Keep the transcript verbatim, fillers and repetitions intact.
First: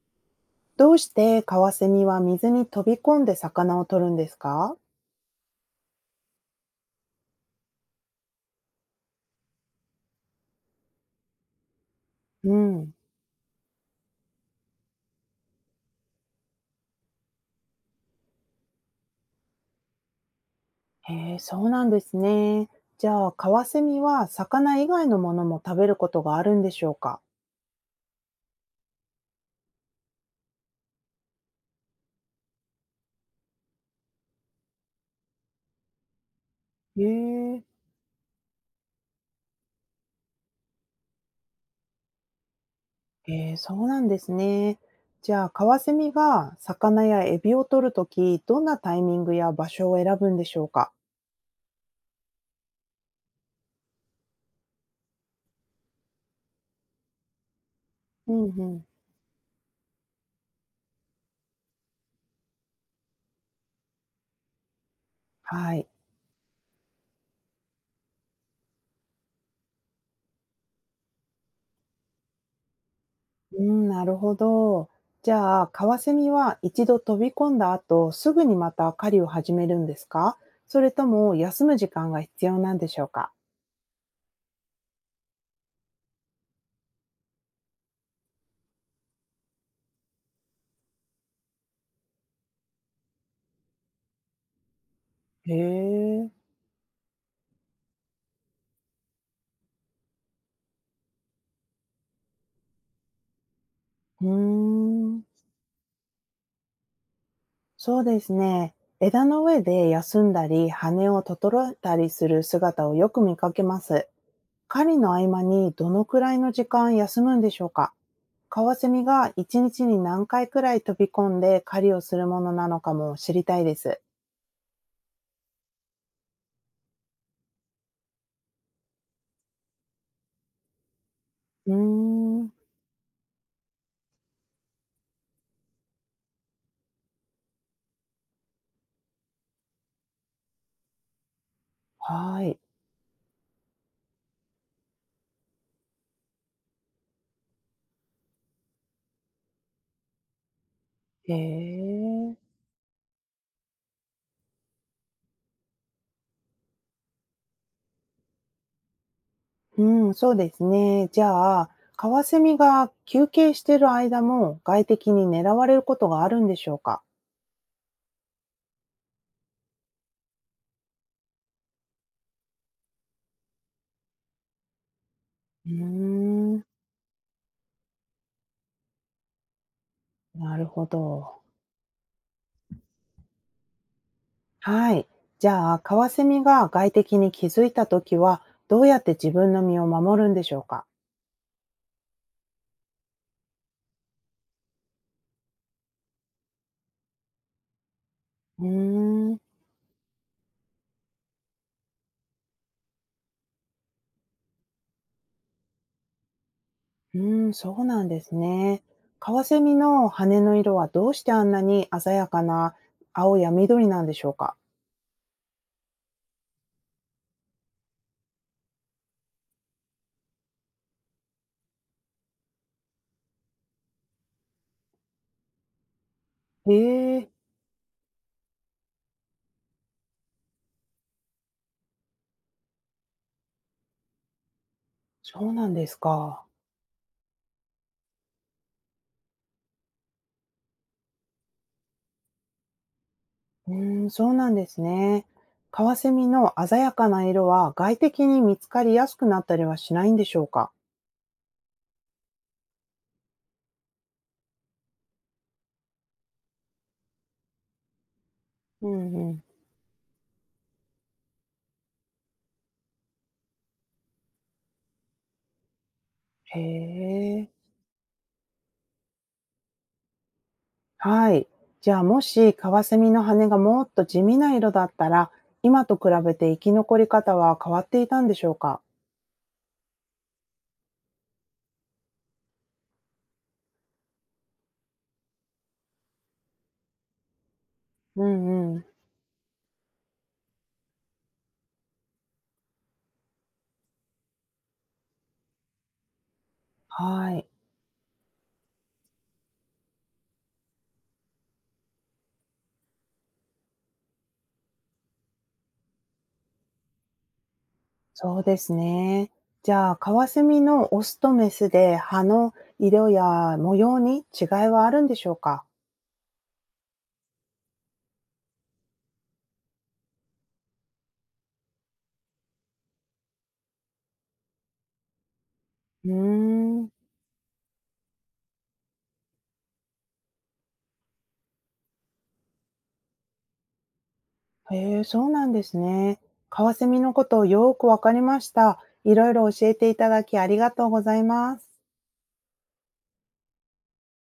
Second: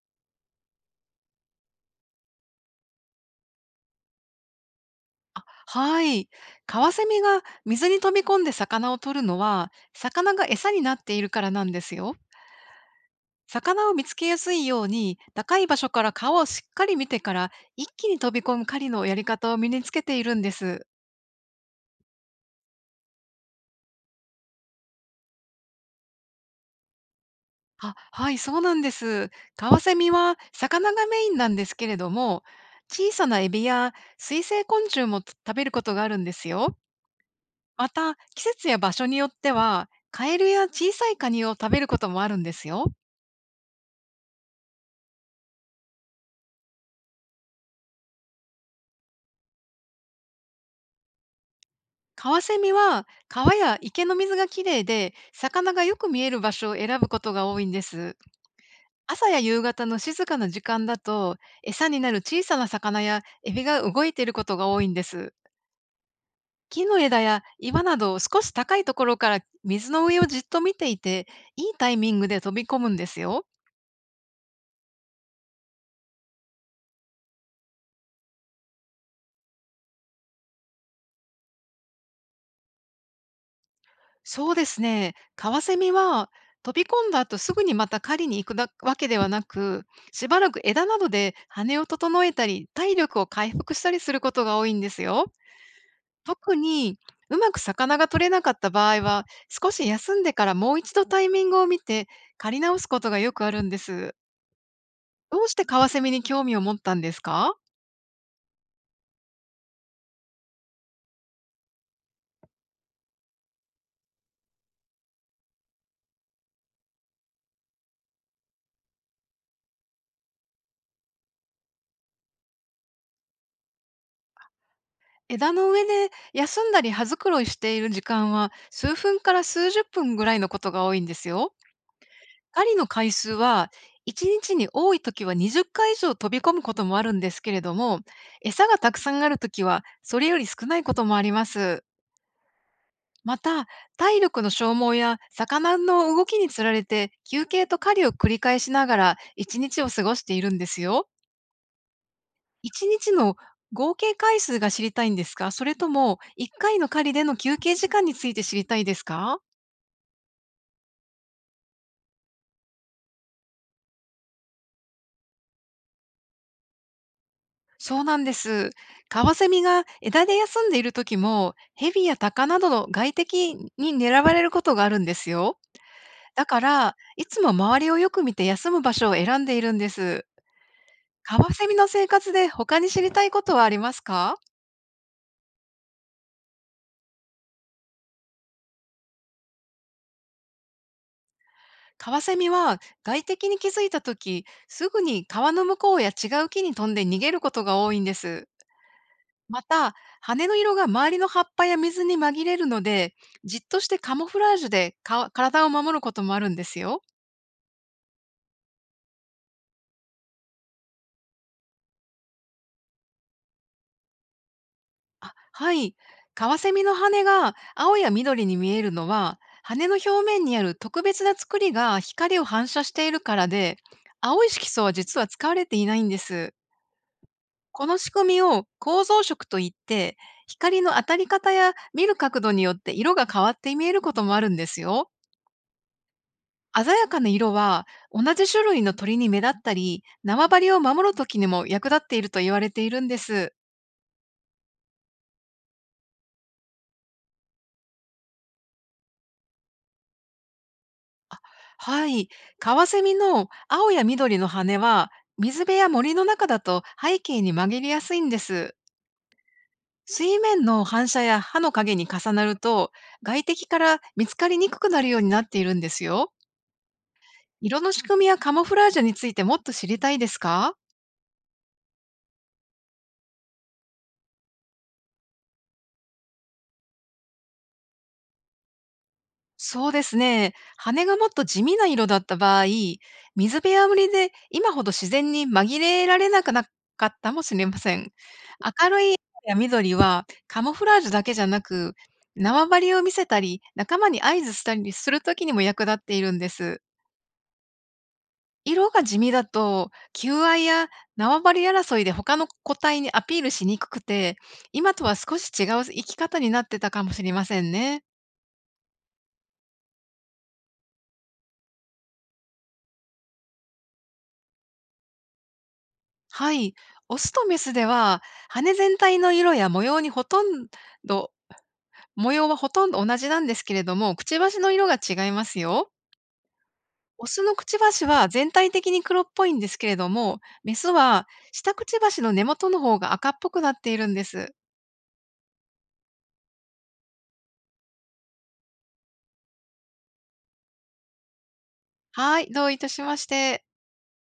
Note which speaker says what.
Speaker 1: どうしてカワセミは水に飛び込んで魚を取るんですか？
Speaker 2: はい。カワセミが水に飛び込んで魚を取るのは、魚が餌になっているからなんですよ。
Speaker 1: うん。
Speaker 2: 魚を見つけやすいように、高い場所から顔をしっかり見てから、一気に飛び込む狩りのやり方を身につけているんです。
Speaker 1: へえ、そうなんですね。じゃあ、カワセミは魚以外のものも食べることがあるんでしょうか？
Speaker 2: あ、はい、そうなんです。カワセミは魚がメインなんですけれども、小さなエビや水生昆虫も食べることがあるんですよ。
Speaker 1: へえ、
Speaker 2: また、季節や場所によっては、カエルや小さいカニを食べることもあるんですよ。
Speaker 1: へえ、そうなんですね。じゃあ、カワセミが魚やエビを取るとき、どんなタイミングや場所を選ぶんでしょうか？
Speaker 2: カワセミは川や池の水がきれいで、魚がよく見える場所を選ぶことが多いんです。
Speaker 1: うんうん。
Speaker 2: 朝や夕方の静かな時間だと、餌になる小さな魚やエビが動いていることが多いんです。
Speaker 1: はい。
Speaker 2: 木の枝や岩など少し高いところから水の上をじっと見ていて、いいタイミングで飛び込むんですよ。
Speaker 1: うん、なるほど。じゃあ、カワセミは一度飛び込んだ後、すぐにまた狩りを始めるんですか？それとも休む時間が必要なんでしょうか？
Speaker 2: そうですね。カワセミは飛び込んだ後すぐにまた狩りに行くだわけではなく、しばらく枝などで羽を整えたり、体力を回復したりすることが多いんですよ。
Speaker 1: へえ、
Speaker 2: 特にうまく魚が取れなかった場合は、少し休んでからもう一度タイミングを見て狩り直すことがよくあるんです。
Speaker 1: うーん、
Speaker 2: どうしてカワセミに興味を持ったんですか？
Speaker 1: そうですね。枝の上で休んだり、羽を整えたりする姿をよく見かけます。狩りの合間にどのくらいの時間休むんでしょうか？カワセミが一日に何回くらい飛び込んで狩りをするものなのかも知りたいです。
Speaker 2: 枝の上で休んだり葉づくろいしている時間は数分から数十分ぐらいのことが多いんですよ。
Speaker 1: うーん。
Speaker 2: 狩りの回数はいちにちにちに多い時はにじゅっかい以上飛び込むこともあるんですけれども、餌がたくさんある時はそれより少ないこともあります。
Speaker 1: はい。
Speaker 2: また、体力の消耗や魚の動きにつられて休憩と狩りを繰り返しながら一日を過ごしているんですよ。
Speaker 1: へえ。
Speaker 2: 一日の合計回数が知りたいんですか？それともいっかいの狩りでの休憩時間について知りたいですか？
Speaker 1: うん、そうですね。じゃあ、カワセミが休憩している間も外敵に狙われることがあるんでしょうか？
Speaker 2: そうなんです。カワセミが枝で休んでいる時も、ヘビやタカなどの外敵に狙われることがあるんですよ。
Speaker 1: うー
Speaker 2: だか
Speaker 1: ん、
Speaker 2: ら、いつも周りをよく見て休む場所を選んでいるんです。
Speaker 1: なるほ
Speaker 2: カ
Speaker 1: ど。
Speaker 2: ワセミの生活で他に知りたいことはありますか？
Speaker 1: はい。じゃあ、カワセミが外敵に気づいたときは、どうやって自分の身を守るんでしょうか？
Speaker 2: カワセミは外敵に気づいた時すぐに川の向こうや違う木に飛んで逃げることが多いんです。
Speaker 1: うーん、う
Speaker 2: また、羽の色が周りの葉っぱや水に紛れるので、じっとしてカモフラージュでか体を守ることもあるんですよ。
Speaker 1: ーん、そうなんですね。カワセミの羽の色はどうしてあんなに鮮やかな青や緑なんでしょうか？
Speaker 2: あ、はい。カワセミの羽が青や緑に見えるのは、羽の表面にある特別な作りが光を反射しているからで、青い色素は実は使われていないんです。
Speaker 1: へえ、
Speaker 2: この仕組みを構造色といって、光の当たり方や見る角度によって色が変わって見えることもあるんですよ。
Speaker 1: そうなんですか。
Speaker 2: 鮮やかな色は同じ種類の鳥に目立ったり、縄張りを守る時にも役立っていると言われているんです。
Speaker 1: うーん、そうなんですね。カワセミの鮮やかな色は外敵に見つかりやすくなったりはしないんでしょうか？
Speaker 2: はい。カワセミの青や緑の羽は、水辺や森の中だと背景に紛れやすいんです。
Speaker 1: うんうん。
Speaker 2: 水面の反射や歯の影に重なると、外敵から見つかりにくくなるようになっているんですよ。
Speaker 1: へえ。
Speaker 2: 色の仕組みやカモフラージュについてもっと知りたいですか？
Speaker 1: はい。じゃあもしカワセミの羽がもっと地味な色だったら、今と比べて生き残り方は変わっていたんでしょうか？
Speaker 2: そうですね。羽がもっと地味な色だった場合、水辺や森で今ほど自然に紛れられなくなかったかもしれません。
Speaker 1: うんうん。
Speaker 2: 明るい赤や緑はカモフラージュだけじゃなく、縄張りを見せたり、仲間に合図したりするときにも役立っているんです。
Speaker 1: はい。
Speaker 2: 色が地味だと、求愛や縄張り争いで他の個体にアピールしにくくて、今とは少し違う生き方になってたかもしれませんね。
Speaker 1: そうですね。じゃあカワセミのオスとメスで葉の色や模様に違いはあるんでしょうか？
Speaker 2: はい。オスとメスでは、羽全体の色や模様にほとんど、模様はほとんど同じなんですけれども、くちばしの色が違いますよ。
Speaker 1: うーん。
Speaker 2: オスのくちばしは全体的に黒っぽいんですけれども、メスは下くちばしの根元の方が赤っぽくなっているんです。
Speaker 1: へえ、そうなんですね。カワセミのことをよーくわかりました。いろいろ教えていただきありがとうございます。
Speaker 2: はい、どういたしまして。